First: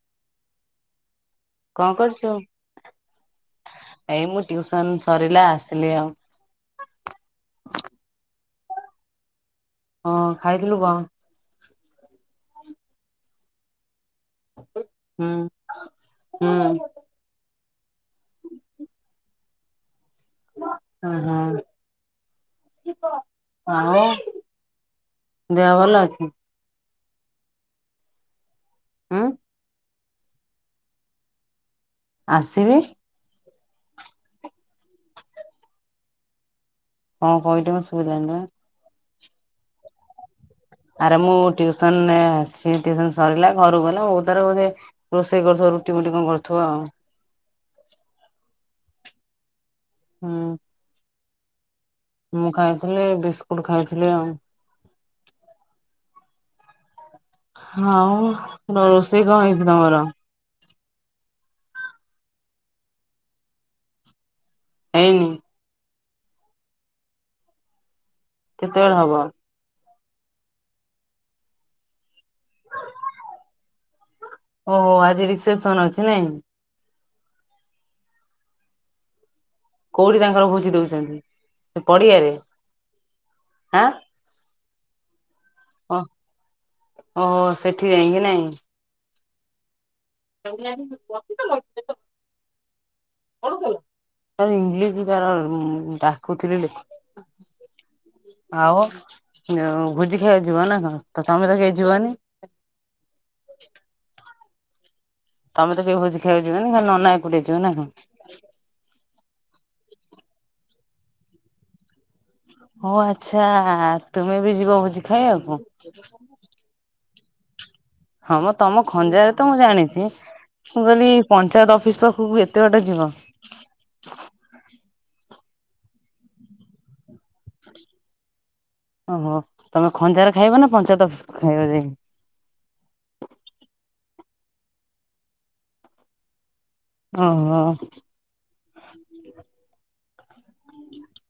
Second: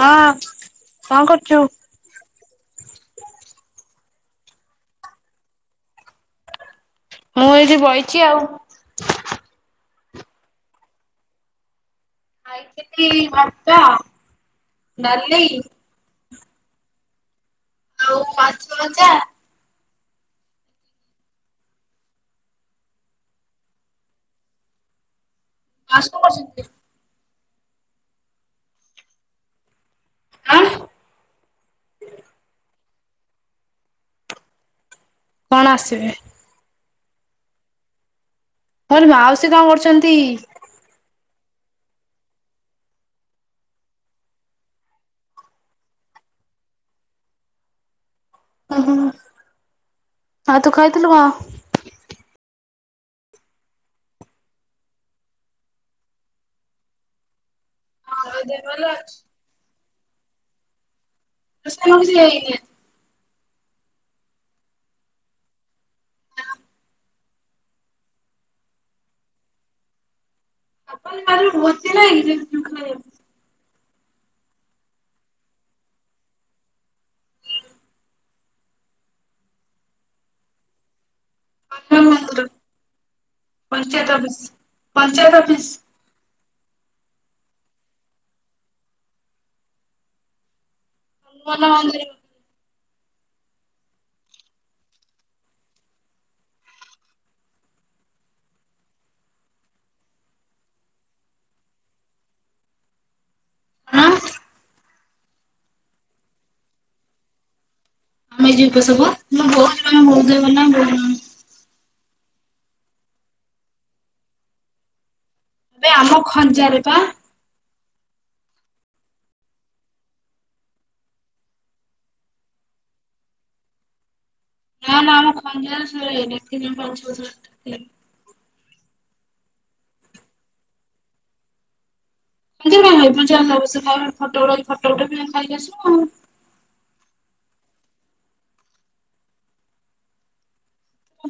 ହଁ ହଁ କଁ କରୁଚୁ? କଁ କରୁଚୁ, ଏଇ ମୁଁ ଟିଉସନ ସରିଲା ଆସିଲି ଆଉ। ମୁଁ ଏଇଠି ବଇଚି ଆଉ ହଁ ଖାଇଥିଲୁ କଁ ଖାଇଥିଲି ଭାତ - ହୁଁ ହୁଁ ଆଉ ପାଞ୍ଚ ହଜାର୍ [unintelligible] ଆଉ ଦେହ ଭଲ ମାଉସୀ କଣ ଅଛିି କରୁଛନ୍ତି? ହଁ ଆ ଆସିବି କଣ ଆସିବେ କଣ କହିଲ ଶୁଭିଲାନି ବା କହିଲି ମାଉସୀ କଣ କରୁଛନ୍ତି? ଆରେ ମୁଁ ଟ୍ୟୁସନ ଅଛି ଟ୍ୟୁସନ ସରିଲା ଘରକୁ ଗଲା ବଉ ତାର ରୋଷେଇ କରୁଥିବ ରୁଟି ଫୁଟି କଣ କରୁଥିବ ଆଉ ହ ହୁଁ ହୁଁ ଆଉ ତୁ ଖାଇଥିଲୁ କଣ? ମୁଁ ଖାଇଥିଲି ବିସ୍କୁଟ ଖାଇଥିଲି ଆଉ ହଁ ଦେହ ଭଲ ରୋଷେଇ କଣ ହେଇଚି ତମର ରୋଷେଇ କିଛି ହେଇନି ହେଇନି କେତେବେଳେ ହବ ଆପଣଙ୍କ [unintelligible] ନାଇ ଏଇ ଖାଇ ଓହୋ ଆଜି ରିସେପ୍ସନ ଅଛି ନାଇଁ କୋଉଠି ତାଙ୍କର ଭୋଜି ଦଉଛନ୍ତି। ସେ ହନୁମାନ ପଡ଼ିଆରେ ମନ୍ଦିର ହାଁ ପଞ୍ଚାୟତ ଅଫିସ ପଞ୍ଚାୟତ ଅଫିସ କଣ ଓହୋ ସେଠି ଯାଇକି ନାଇଁ। କ [unintelligible] ମୁଁ [unintelligible] ଇଂଲିଶ୍ ତାର ମୁଁ ଡାକୁଥିଲି ଲେ ଆଉ ଯ ଭୋଜି ଖାଇବାକୁ ଯିବ ନା କଣ ତ ତମେ ତ କେହି ଯିବନି ହଁ ତମେ ତ କେ ଭୋଜି ଖାଇବାକୁ ଯିବନି ନନା ଏକୁଟିଆ ଯିବେ ନା କଣ ଆମେ ଯିବୁ ପା ସବୁ ମୋ ବୋଉ ଦେହ ଭଲ ନାହିଁ [unintelligible] ହ ଆଚ୍ଛା ତୁମେ ବି ଯିବ ଭୋଜି ଖାଇବାକୁ ଏବେ ଆମ ଖଞ୍ଜାରେ ବା ହଁ ମ ତମ ଖଞ୍ଜାରେ ତ ମୁଁ ଜାଣିଛି। ମୁଁ କହିଲି ପଞ୍ଚାୟତ ଅଫିସ୍ ପାଖକୁ ଏତେ ବାଟ ଯିବ ନା ନା ଆମ ଖଞ୍ଚା [unintelligible] ପାଜ ଟ ଓହୋ ତମେ ଖଞ୍ଜାରେ ଖାଇବ ନା ପଞ୍ଚାୟତ ଅଫିସ୍ କୁ ଖାଇବ ଯାଇ ଯିବୁ [unintelligible] ଫୋଟ ଉଠେଇବୁ ଖାଇକି ଆସିବୁ ଆଉ ଓହୋ [inaudible]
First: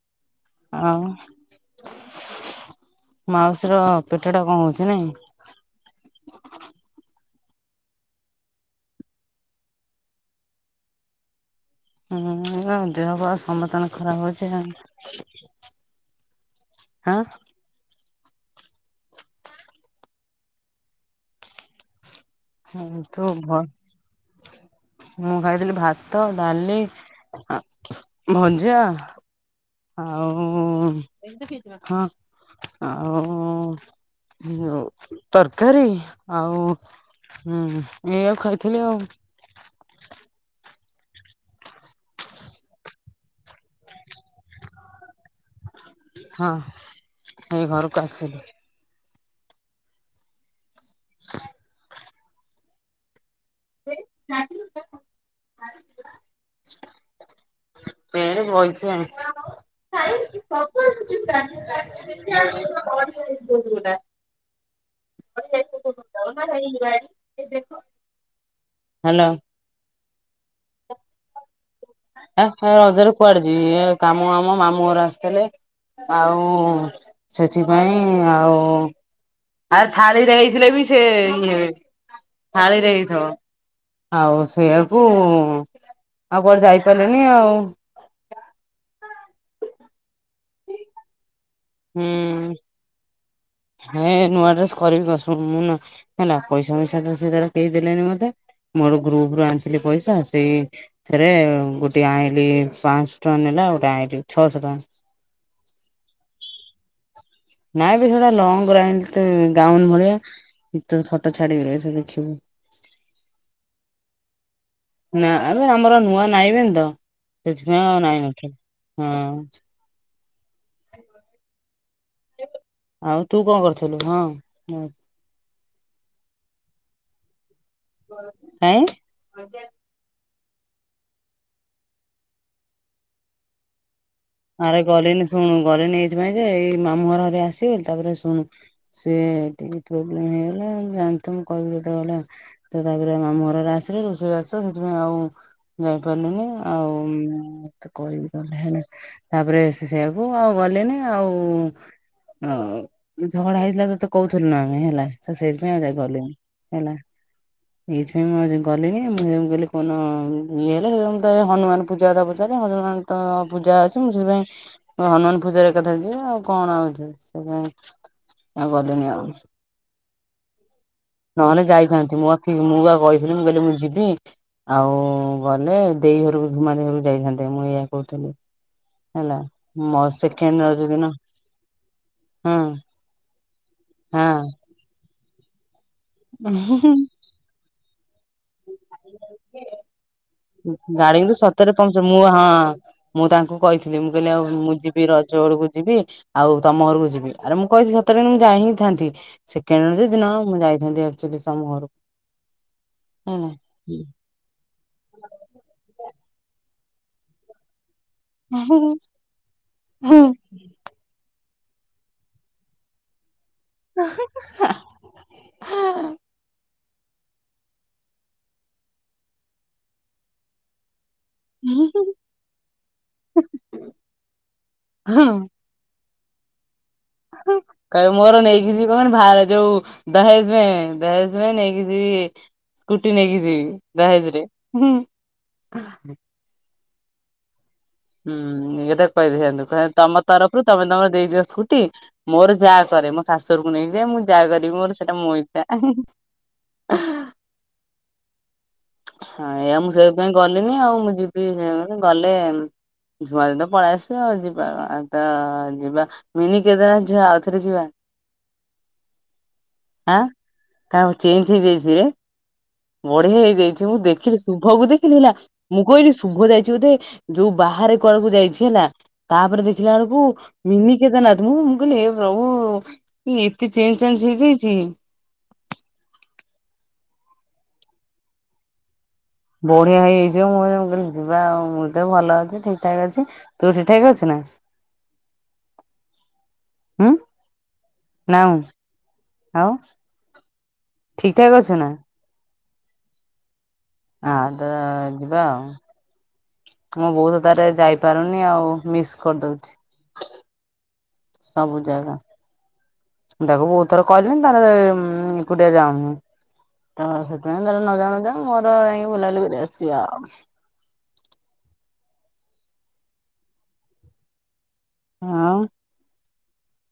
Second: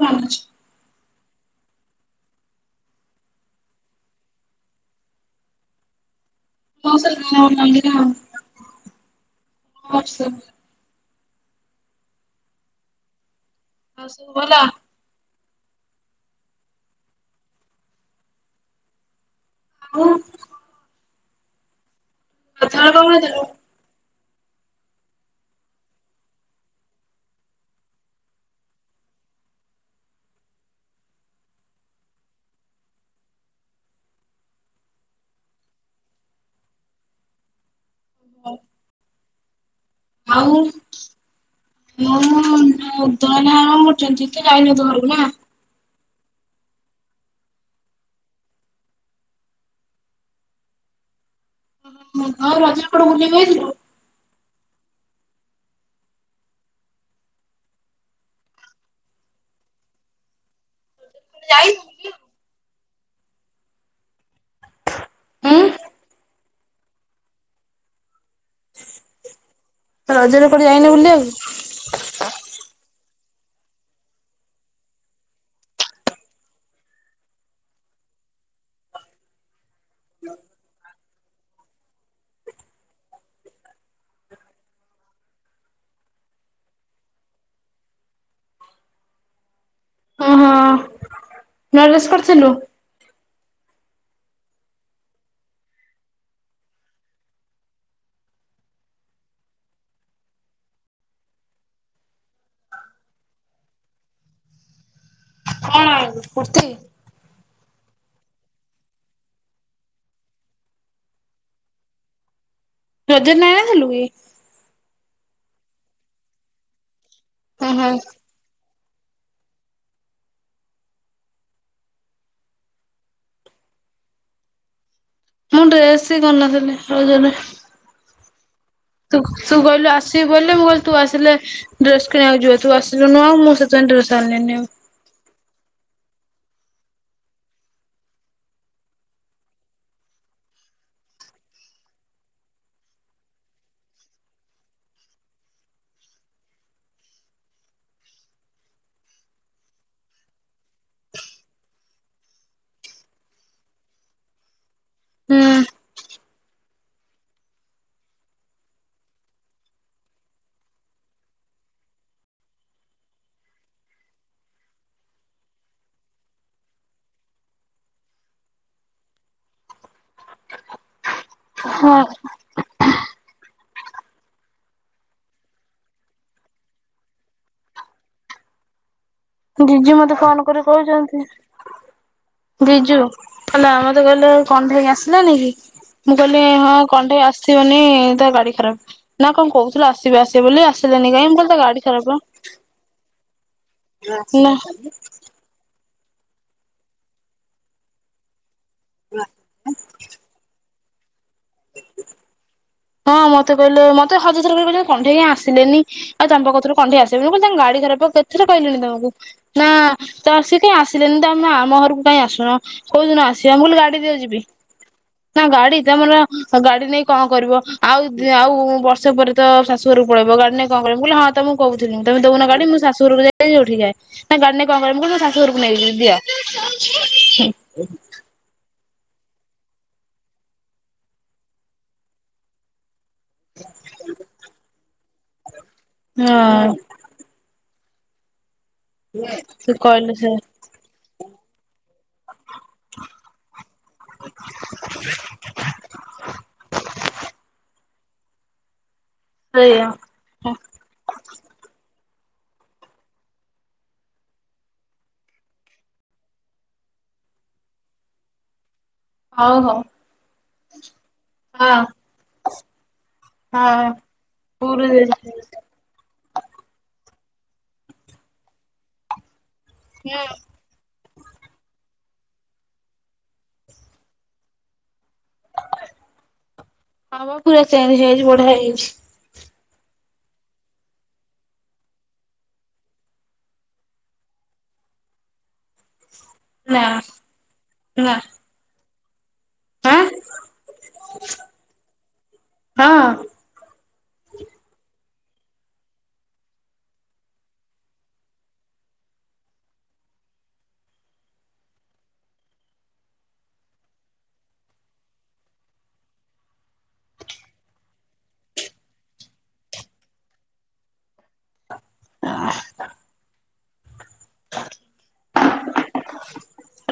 ମାନୁଛି ଆଉ ମାଉସୀର ପେଟ ଟା କଣ ହଉଛି ନାଇଁ ମସ [unintelligible] ହୁଁ ଦେହ ପା ସମସ୍ତଙ୍କ ଆଉ ଖରାପ ସବୁ ହଉଛି ଭଲ ଆଉ। ହାଁ। ଆଉ ହୁଁ ଗାଧୁଆବେଳେ କଣ ତୁ ଭ ଖାଇଥିଲୁ? ମୁଁ ଖାଇଥିଲି ଭାତ, ଡାଲି ଅ ଭଜା। ଆଉ ହଁ ଆଉ। ଉଁ ଅଉ ତରକାରୀ ଆଉ। ହୁଁ ଏଇ ଆକୁ ଖାଇଥିଲି ଆଉ। ଆଉ। ମୁଁ ତୁ ଏଇନା କଣ କରୁଚୁ [unintelligible] ଯାଇନୁ ତୁ ଘରକୁ ନା। ହଁ ଏଇ ଘରକୁ ଆସିଲି। ହ। ଉଁ ଉଁ ଆଉ ରଜରେ କୁଆଡ଼େ ବୁଲିବାକୁ ଯାଇଥିଲୁ? [unintelligible] ବଇଚି ଆଉ। ତୁ ଯାଇନୁ। [unintelligible] ଉଁ [unintelligible] ହାଲୋ। ରଜରେ କୁଆଡେ ଯାଇନ ବୁଲିବାକୁ? ଆ ହ ରଜରେ କୁଆଡେ ଯିବି ଏ କାମ ଆଉ ମୋ ମାମୁଁ ଘର ଆସିଥିଲେ। ଆଉ ସେଥିପାଇଁ ଆଉ। ଆରେ ଥାଳିରେ ହେଇଥିଲେ ବି ସେ ଇଏ ଥାଳିରେ ହେଇଥିବ। ଆଉ ସେଇଆକୁ ଆଉ କୁଆଡେ ଯାଇପାରିଲିନି ଆଉ। ଓହୋ ହୁଁ। ହ। ହେ ନୂଆ ଡ୍ରେସ କରିବି କ ଶୁ ମୁଁ ନ ହେଲା ପଇସା ପଇସା ସେ ତାର କେହି ଦେଲେନି ମତେ। ମୋର ଗ୍ରୁପରୁ ଆଣିଥିଲି ପଇସା ସେଇ। ଥେରେ ଗୋଟେ ଆଇଁଲିି ପାଂଶ ଟଙ୍କା ନେଲା ଗୋଟେ ଆଇଁଲି ଛଅଶ ଟଙ୍କା। କଣ କୁର୍ତ୍ତି। ନାଇଁ ବେ ସେଟା ଲଙ୍ଗ ର ଆଇଁଲ ତି ଗାଉନ ଭଳିଆ। ଉଁ ତତେ ଫଟୋ ଛାଡିିବି ରହିଥା ଦେଖିବୁ। ରଜରେ ନାଇ ନ ଥିଲୁ କି। ନା ଆରେ ଆମର ନୂଆ ନାଇଁବେନି ତ ହୁଁ ସେଥିପାଇଁ ଆଉ ହୁଁ। ନାଇନଥି ହଁ। ଆଉ ତୁ କଣ କରିଥିଲୁ? ହଁ ନ ମୁଁ ଡ୍ରେସ୍ ହି କରିନଥିଲି ରଜ ରେ। କାଇଁ। ତୁ ତୁ କହିଲୁ ଆସିବୁ ବୋଲି ମୁଁ କହିଲି ତୁ ଆସିଲେ ଡ୍ରେସ କିଣିବାକୁ ଯିବା ତୁ ଆସିଲୁନୁ ଆଉ ମୁଁ ସେ ପାଇଁ ଡ୍ରେସ ଆଣିଲିନି ଆଉ। ଆରେ ଗଲିନି ଶୁଣୁ ଗଲିନି ଏଇଥିପାଇଁ ଯେ ଏଇ ମାମୁଁ ଘର ଘରିକା ଆସିବେ ତାପରେ ଶୁଣୁ। ସିଏ ଟିକେ ପ୍ରୋବ୍ଲେମ ହେଇଗଲା ଜାଣିଥା ମୁଁ କହିବି ତତେ ଗଲେ। ତ ତାପରେ ଆମ ମାମୁଁ ଘର ରା ଆସିଲେ ରୋଷେଇ ବାଷ ସେଥିପାଇଁ ଆଉ। ଯାଇପାରିଲିନି ଆଉଁ ତତେ କହିବି ଗଲେ ହେଲା। ତାପରେ ସେ ସେଇଆକୁ ଆଉ ଗଲିନି ଆଉ। ଆଉ ଝଗଡା ହେଇଥିଲା ତତେ କହୁଥିଲୁ ନା ମୁଁ ହେଲା ତ ହୁଁ। ସେଇଥିପାଇଁ ଆଉ ଯାଇ ପାରିଲିନି। ହେଲା। ଏଇଥିପାଇଁ ମୁଁ [unintelligible] ଗଲିନି ମୁଁ [unintelligible] କହିଲି କନ ଇଏ ହେଲେ ସେ ଦିନ ମୁଁ ତ ହନୁମାନ ପୂଜାରେ ପୂଜାରେ ହନୁମାନ ତ ପୂଜା। [unintelligible] ହନୁମାନ ପୂଜା ଏକାଥରେ ଯିବି ଆଉ କଣ ଆଉ ଯିବି ସେ ପାଇଁ। ଆଉ ଗଲିନି ଆଉ। ନହେଲେ ଯାଇଥାନ୍ତି ମୁଁ ଆ [unintelligible] ମୁଁ ପା କହିଥିଲି ମୁଁ କଇଲି ମୁଁ ଯିବି। ଆଉ ଗଲେ ଦେଇ ଘରୁକୁ ଧୁମାଦେଇ ଘରୁକୁ ଯାଇଥାନ୍ତେ ମୁଁ ଏଇଆ କହୁଥିଲି। ହେଲା। ଜିଜୁ ମୋ ମତେ ଫୋନ୍ ସେକେଣ୍ଡ କରି ରଜ ଦିନ କୋହୁଛନ୍ତି। ହଁ ବିଜୁ, ହେଲା ମତେ କହିଲେ ଆଉ କଣ୍ଢେଇ ଆସ ହେଲାନିକି ମୁଁ କଇଲି ହଁ କଣ୍ଢେଇ ଆସିବନି ତା ଗାଡି ଖରାପ୍ ନା କଁ କୋହୁଥିଲା ଆସିବେ ଆସିବେ ବୋଲି ଆସିଲେନି କାଇଁ ମୁଁ କଇଲି ତା ଗାଡି ଖରାପ୍ ପା। ହଁଅଁ ମୁଁ ତାଙ୍କୁ କହିଥିଲି ମୁଁ କଇଲି ଆଉ ମୁଁ ନା ଯିବି ର ଜ ବଳୁକୁ ଯିବି, ଆଉ ତମ ଘରୁକୁ ଯିବି। ଆରେ ମୁଁ କହିଥିଲି ସତରେ ହିଁ ମୁଁ ଯାଇ ହିଁ ଥାନ୍ତି। ସେକେଣ୍ଡ ରଜଦିନ ମୁଁ ଯାଇଥାନ୍ତି ଆକଚୁଲି ସମ ଘରୁକୁ। ହଁଅଁ ମତେ କହିଲେ ମତେ ହଜାରଥର କରି କଇଚନ୍ତି କଣ୍ଢେଇ କାଇଁ ଆସିଲେନି। ଆଉ ତମେ ପା କୋଉଥିଲ କଣ୍ଢେଇ ଆସିବ ବେଲି, କଁ ତାଙ୍କ ଗାଡି ଖରାପ୍ ପା କେତେ ଥର କହିଲିଣି ତମୁକୁ। ନା ତ ସିଏ କାଇଁ ଆସ ସିଲେନି ତମେ ଆମ ଘରୁକୁ କାଇଁ ଆସୁନ, କୋଉଦିନ ଆସି ସିବ? ମୁଁ କଇଲି ଗାଡି ଦିଅ ଯିବି, ନା ଗାଡି ତମର ଗାଡି ନେଇ କଁ କରିବ? ଆଉ ଆଉ ବର୍ଷେ ପରେ ତ ଶାଶୁ ଘରୁକୁ ପଳେଇବ। ଗାଡିନେଇକି କଁ କରିବ? ମୁଁ କଇଲି ହଁ ତମୁକୁ କହୁଥିଲି ମୁଁ ତମେ ଦଉନ ଗାଡି, ମୁ ଶାଶୁ ଘରକୁଯାଏ କି ଯେଉଁଠିକି ଯାଏ ନା ଗାଡି ନେଇକି କଁ କରିବ? ମୁଁ କଇଲି ତୋ ଶାଶୁକୁ ଘରୁକୁ ନେଇକି ଯିବି ଦିଅ। [unintelligible] ହଁ କାଉ [unintelligible] ମୋର ନେଇକି ଯିବି ମାନେ ଭାର୍ ଯୋଉ ଦହେଜମେ ଦହେଜମେ ନେଇକି ଯିବି। ସ୍କୁଟି ନେଇକି ଯିବି ଦହେଜରେ। ହଁଅଁ। ହୁଁଉଁ, ଏଟା କହିବ ସେୟା ତାଙ୍କୁ ସେ କହିବ କହିଲେ ତମ ସେ ତରଫରୁ ତମେ ତମର ଦେଇଦିଅ ସ୍କୁ ଟି ମୋର ଯାହା କରେ, ମୋ ଶାଶୁ ଘରୁକୁ ନେଇକି ଯାଏ ମୁଁ ଯାହା କରିବି ମୋର ସେଟା ମେ ଇଛା। ହିଁ ହିଁ ହଁ ଏୟା ସେଇଆ ମୁଁ ସେଇତିପାଇଁ ଗଲିନି ଆଉ, ମୁଁ ଯିବି ଏଁ ଉଁ ଗଲେ ଉମ। ପହରଦିନ ପଳେଇ ଆସିବ, ଆଉ ଯିବା ଆ ତ ଅ ଯିବା ମିନି କେଦାରନାଥ ଝିଅ ଆଉଥରେ ଯିବା। ହଉ ହଅ। ଆଁ କାଉଁ ଚେଞ୍ଜ ହେଇ ଯାଇଛିରେ ବଢିଆ ହେଇଯାଇଛି। ହଁ ମୁଁ ଦେଖିଲି ଶୁଭକୁ ପୁରୀ ଦେଖିଲି ହେଲା। ଯାଇଥିଲି ମୁଁ କଇଲି ଶୁଭ ଯାଇଛି ବୋଧେ ଯୋଉ ବାହାରେ କୁଆଡୁକୁ ଯାଇଛି ହେଲା, ତାପରେ ଦେଖିଲା ଏଳୁକୁ ହୁଁ ମିନି କେଦାର୍ ନାଥ ମୁଁ ମୁଁ କଇଲି ହେ ପ୍ରଭୁ ଏତେ ଚେଞ୍ଜ ଚାଞ୍ଜ ହେଇଯାଇଚି। ହଁ ବା ପୁରା ଚେଞ୍ଜ ହେଇଯାଇଚି ବଢିଆ ହେଇଯାଇଛି। ବଢିଆ ହେଇଯାଇଛିବେ ମୁଁ କଇଁନି, ମୁଁ କଇଲି ଯିବା ଆଉ ମୁଁ ତ ଭଲ ଅଛି ଠିକ୍ ଠାକ୍ ଅଛି। ତୁ ଠିକ୍ ଠାକ୍ ଅଛୁ ନା। ନା। ନା ନାଉଁ, ଆଉ ଆଁ ଠିକ୍ ଠାକ୍ ଅଛୁ ନା। ହଁଅଁ। ଆ ତ ଯିବା ଆଉ। ମୋ ବୋଉତ ତାରେ ଯାଇପାରୁନି ଆଉ ମିସ୍ କରଦଉଛି। ସବୁ ଜାଗା। ମୁ ତାକୁ ଭୋଉତ୍ ଥର କହିଲିିଣି ତାର ଉଁମ ଏକୁଟିଆ ଯାଉନି। ତ ସେଥିପାଇଁ ତାର ନଜାଉ ନଜାଉ ମୋର ଯାଇକି ବୁଲାବୁଲି କରି ଆସିବା ଆଉ। [inaudible] ଆଉଁ।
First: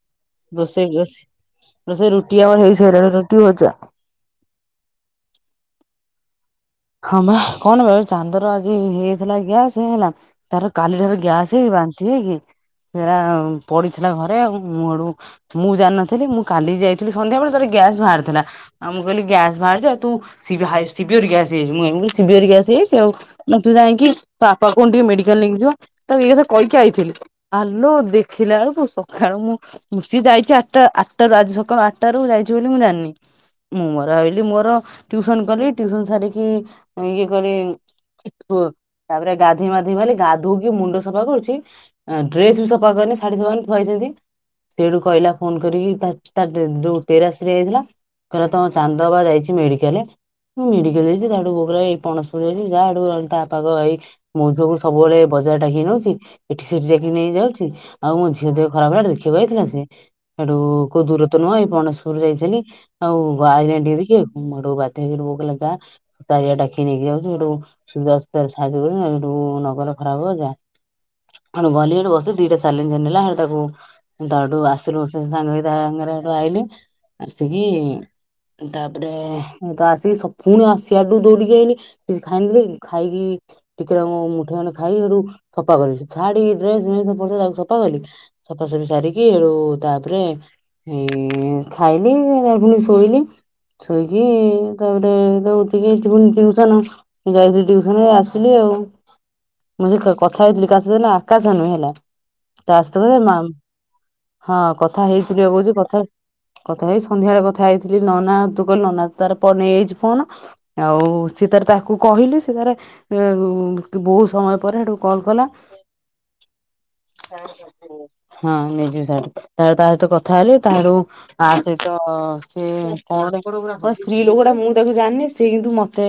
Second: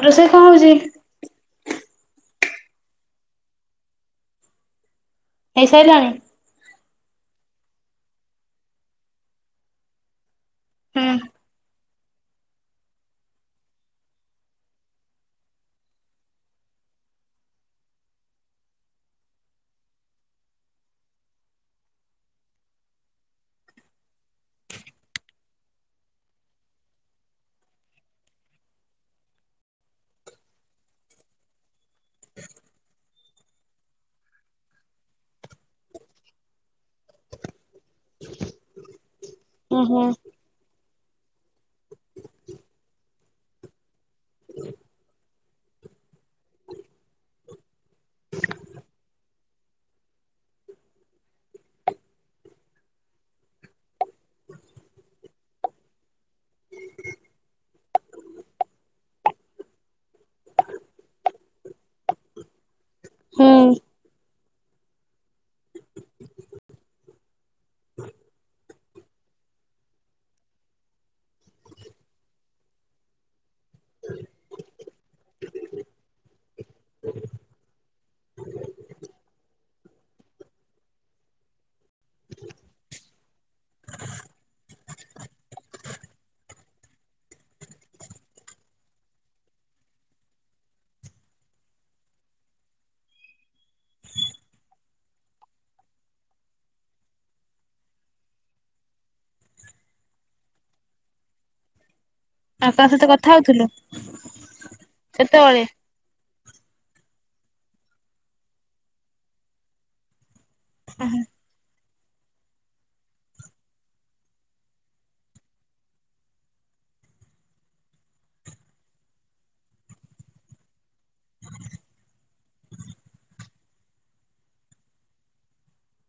ରୋଷେଇ କଣ ହଉଛି ରୋଷେଇ ରୋଷେଇ ରୋଷେଇ ରୁଟି ଆମର ହେଇ ସାରିଲାଣି ରୁଟି ଭଜା। ହେଇସାଇଲାଣି। ହଁ ପା କଣ ବେ ଚାନ୍ଦର ଆଜି ହେଇଥିଲା ଗ୍ୟାସ୍ ହେଲା। ତାର କାଲି ହୁଁ। ଠାରୁ ଗ୍ୟାସ୍ ହେଇକି ବାନ୍ତି ହେଇକି ପଡିଥିଲା ଘରେ ଆଉ ମୁଁ ହେଠୁ ମୁଁ ଜାଣିନଥିଲି ମୁଁ କାଲି ଯାଇଥିଲି ସନ୍ଧ୍ୟାବେଳେ ତାର ଗ୍ୟାସ୍ ବାହାରିଥିଲା। ଆ ମୁଁ କହିଲି ଗ୍ୟାସ୍ ବାହାରିଛି ଆ ତୁ ସିଭିଓର ଗ୍ୟାସ୍ ମୁଁ ଶିବିଅର ଗାସ ହେଇଯାଇଛି ଆଉ ତୁ ଯାଇକି ତ ଆପା କହୁନୁ ଟିକେ ମେଡିକାଲ ନେଇକି ଯିବ। ତାକୁ ଏ କଥା କହିକି ଆଇଥିଲି, ଆଲୋ ଦେଖିଲାଳକୁ ସକାଳୁ ମୁଁ ମୁଁ ସିଏ ଯାଇଛି ଆଟଟା ଆଟଟାରୁ ଆଜି ସକାଳୁ ଆଟଟାରୁ ଯାଇଛି ବୋଲି ମୁଁ ଜାଣିନି। ମୁଁ ମୋର ଆଇଲି ମୋର ଟ୍ୟୁସନ କଲି ଟ୍ୟୁସନ ସାରିକି କି ଇଏ କରି ଥୁ। ତାପରେ ଗାଧୋଇ ମାଧୋଇ ଓହୋ। ଭଲି ଗାଧୋଉଛି ମୁଣ୍ଡ ସଫା କରୁଛି ଡ୍ରେସ ବି ସଫା କରିିନି ଶାଢ଼ୀ ସଫା କରିନି ଥୁଆ ହେଇଚି ସେମତି। ସେଠୁ କହିଲା ଫୋନ କରିକି ତ ଯୋଉ ଟେରା ସ୍ତ୍ରୀ ଆଇଥିଲା। କହିଲା ତମ ଚାନ୍ଦ ବା ଯାଇଛି ମେଡିକାଲେ ମୁ ମେଡିକାଲ ଯା [unintelligible] ମୋ ଝିଅ କୁ ସବୁବେଳେ ବଜାର ଡାକି ନଉଛି। ଏଠି ସେଠି ଯାକି ନେଇଯାଉଛି ଆଉ ମୋ ଝିଅ ଦେହ ଖରାପ ହେଲା ଟା ଦେଖିବାକୁ ଆଇଥିଲା ସିଏ। ସେଠୁ କୋଉ ଦୂର ତ ନୁହଁ ଏଇ ବଣେଶ୍ୱର ଯାଇଥିଲି। ଆଉ ହୁଁ ଆଉ ବାଇନଡିିକ ସେଠୁ ବାଧ୍ୟ ହେଇକି ବୋଉ କହିଲା ଯା। ଚାରିଆଡେ ଡାକିକି ନେଇକି ଯାଉଛି ସେଇଠୁ ସୁବିଧା ଅସୁବିଧା ରେ ସାହାଯ୍ୟ କରିବ ନ ଗଲେ ଖରାପ ହବ ଯା। ଏଣୁ ଗଲି ବସିଲି ଦିଟା ସାଲାଇନ ନେଲା ଏ ତାକୁ ଦଡୁ ଆସିଲୁ ସାଙ୍ଗ ତା ସାଙ୍ଗରେ ଆଇଲି। ଆସିକି ତାପରେ ତ ଆସିକି ସ ପୁଣି ଆସି ସିଆଡୁ ଦୌଡିକି ଆଇଲେ କିଛି ଖାଇନେଲି ଖାଇକି ଟିକେ ମୁଠା ମାନେ ଖାଇ ସେଠୁ ସଫା କଲି ଶାଢୀ ଡ୍ରେସ ମ୍ରେସ୍ ତାକୁ ସଫା କଲି। ସଫାସଫି ସାରିକି ଏଡ଼ଉ ତାପରେ ଏ ଖାଇଲି ତା ପୁଣି ଶୋଇଲି। ସୋଇକି ତାପରେ ଦଉ ଟିୟୁସନ ଯାଇଥିଲି ଟ୍ୟୁସନ ଏ ଆସିଲି ଆଉ। ମୁଁ ସେ କଥା ହେଇଥିଲି କା ସହିତ ନା ଆକାଶ ନୁହେ ହେଲା। ତା କାହା ସହିତ ମା କଥା ହଉଥିଲୁ ହଁ କଥା ହେଇଥିଲୀ ପା ସେତେବେଳେ କହୁଛି କଥା କଥା ହେଇ ସନ୍ଧ୍ୟାଳେ କଥା ହେଇଥିଲି ନନା ତୁ କହିଲ ନନା ତାର ନେଇଯାଇଛି ଫୋନ୍। ଆଉ ସିଏ ତାର ତାକୁ କହିଲି ସେ ତାରେ ବହୁତ ସମୟ ପରେ ହେଟୁ କଲ୍ କଲା। ହଁ ନେଇଯିବ ସ ତା ସହିତ କଥା ହେ ଲି ତା ହେଟୁ ଆ ସେ ତ ସେ କଣ ସ୍ତ୍ରୀ ଲୋକ ଟା ମୁଁ ତାକୁ ଜାଣିନି ସେଏ କିନ୍ତୁ ମତେ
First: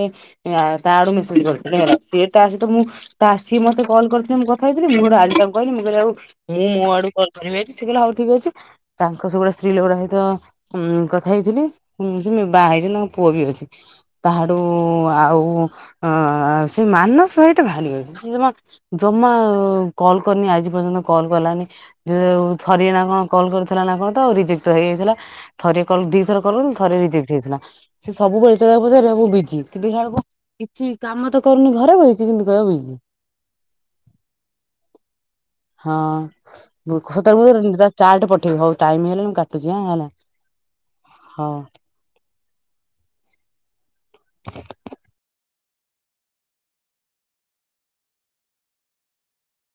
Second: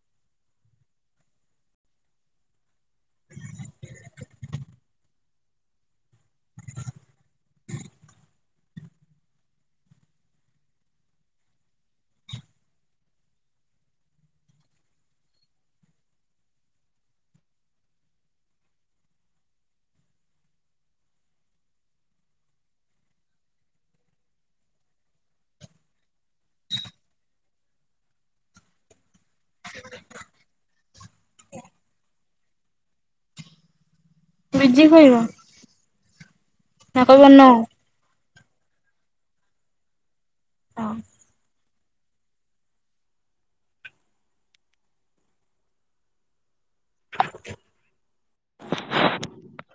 ତା ଆଡୁ ମେସେଜ କରିଥିଲା ସେ ତା ସହିତ ମୁଁ ତ ଆ ସିଏ ମତେ କଲ କରିଥିଲେ ମୁଁ କଥା ହେଥିଲି ମୁଁ କୋଉଠେ ଆଜି ତାକୁ କହିଲି ମୁଁ କହିଲି ଆଉ ମୁଁ ମୋ ଆଡୁ କଲ କରିବି ଆଜି ସେ କହିଲା ହଉ ଠିକ ଅଛି ତାଙ୍କ ସ ସେଗୁଡା ସ୍ତ୍ରୀ ଲଗୁଡା ସହିତ ଉ କଥା ହେଇଥିଲି ସେ ବାହା ହେଇଚନ୍ତି ତାଙ୍କ ପୁଅ ବି ଅଛି। ତାହାଡୁ ଆଉ ଅ ସେ ମାନସ ଭାଇ ଟା ଭାରି ହୋଉଛି ସେ ଜମା କଲ୍ କରିନି ଆଜି ପର୍ଯ୍ୟନ୍ତ କଲ୍ କଲାନି। ଏ ଥରି ନା କଣ କଲ୍ କରିଥିଲା ନା କଣ ତ ରିଜେକ୍ଟ ହେଇଯାଇଥିଲା। ଥରେ କଲ ଦିଥର କଲ ଥରେ ରିଯେକଟ ହେଇଥିଲା ସେ ସବୁବେଳେ ଜେତ [unintelligible] ବିଛି କିନ୍ତୁଇା ବଳକୁ କିଛି କାମ ତ କରୁନି ଘରେ ବ ରଇଛି କିନ୍ତୁ କହିବ ବିଛି। ବିଜି କହିବ। ହଁ ନା ହୋଉ କହିବ ନୋ ତ ଚାଟ୍ ପଠେବି ହୋଉ ଟାଇମ୍ ହେଲାଣି ମୁଁ କାଟୁଛି ହେଲା। ହଁ। ହଁ। [unintelligible] [unintelligible]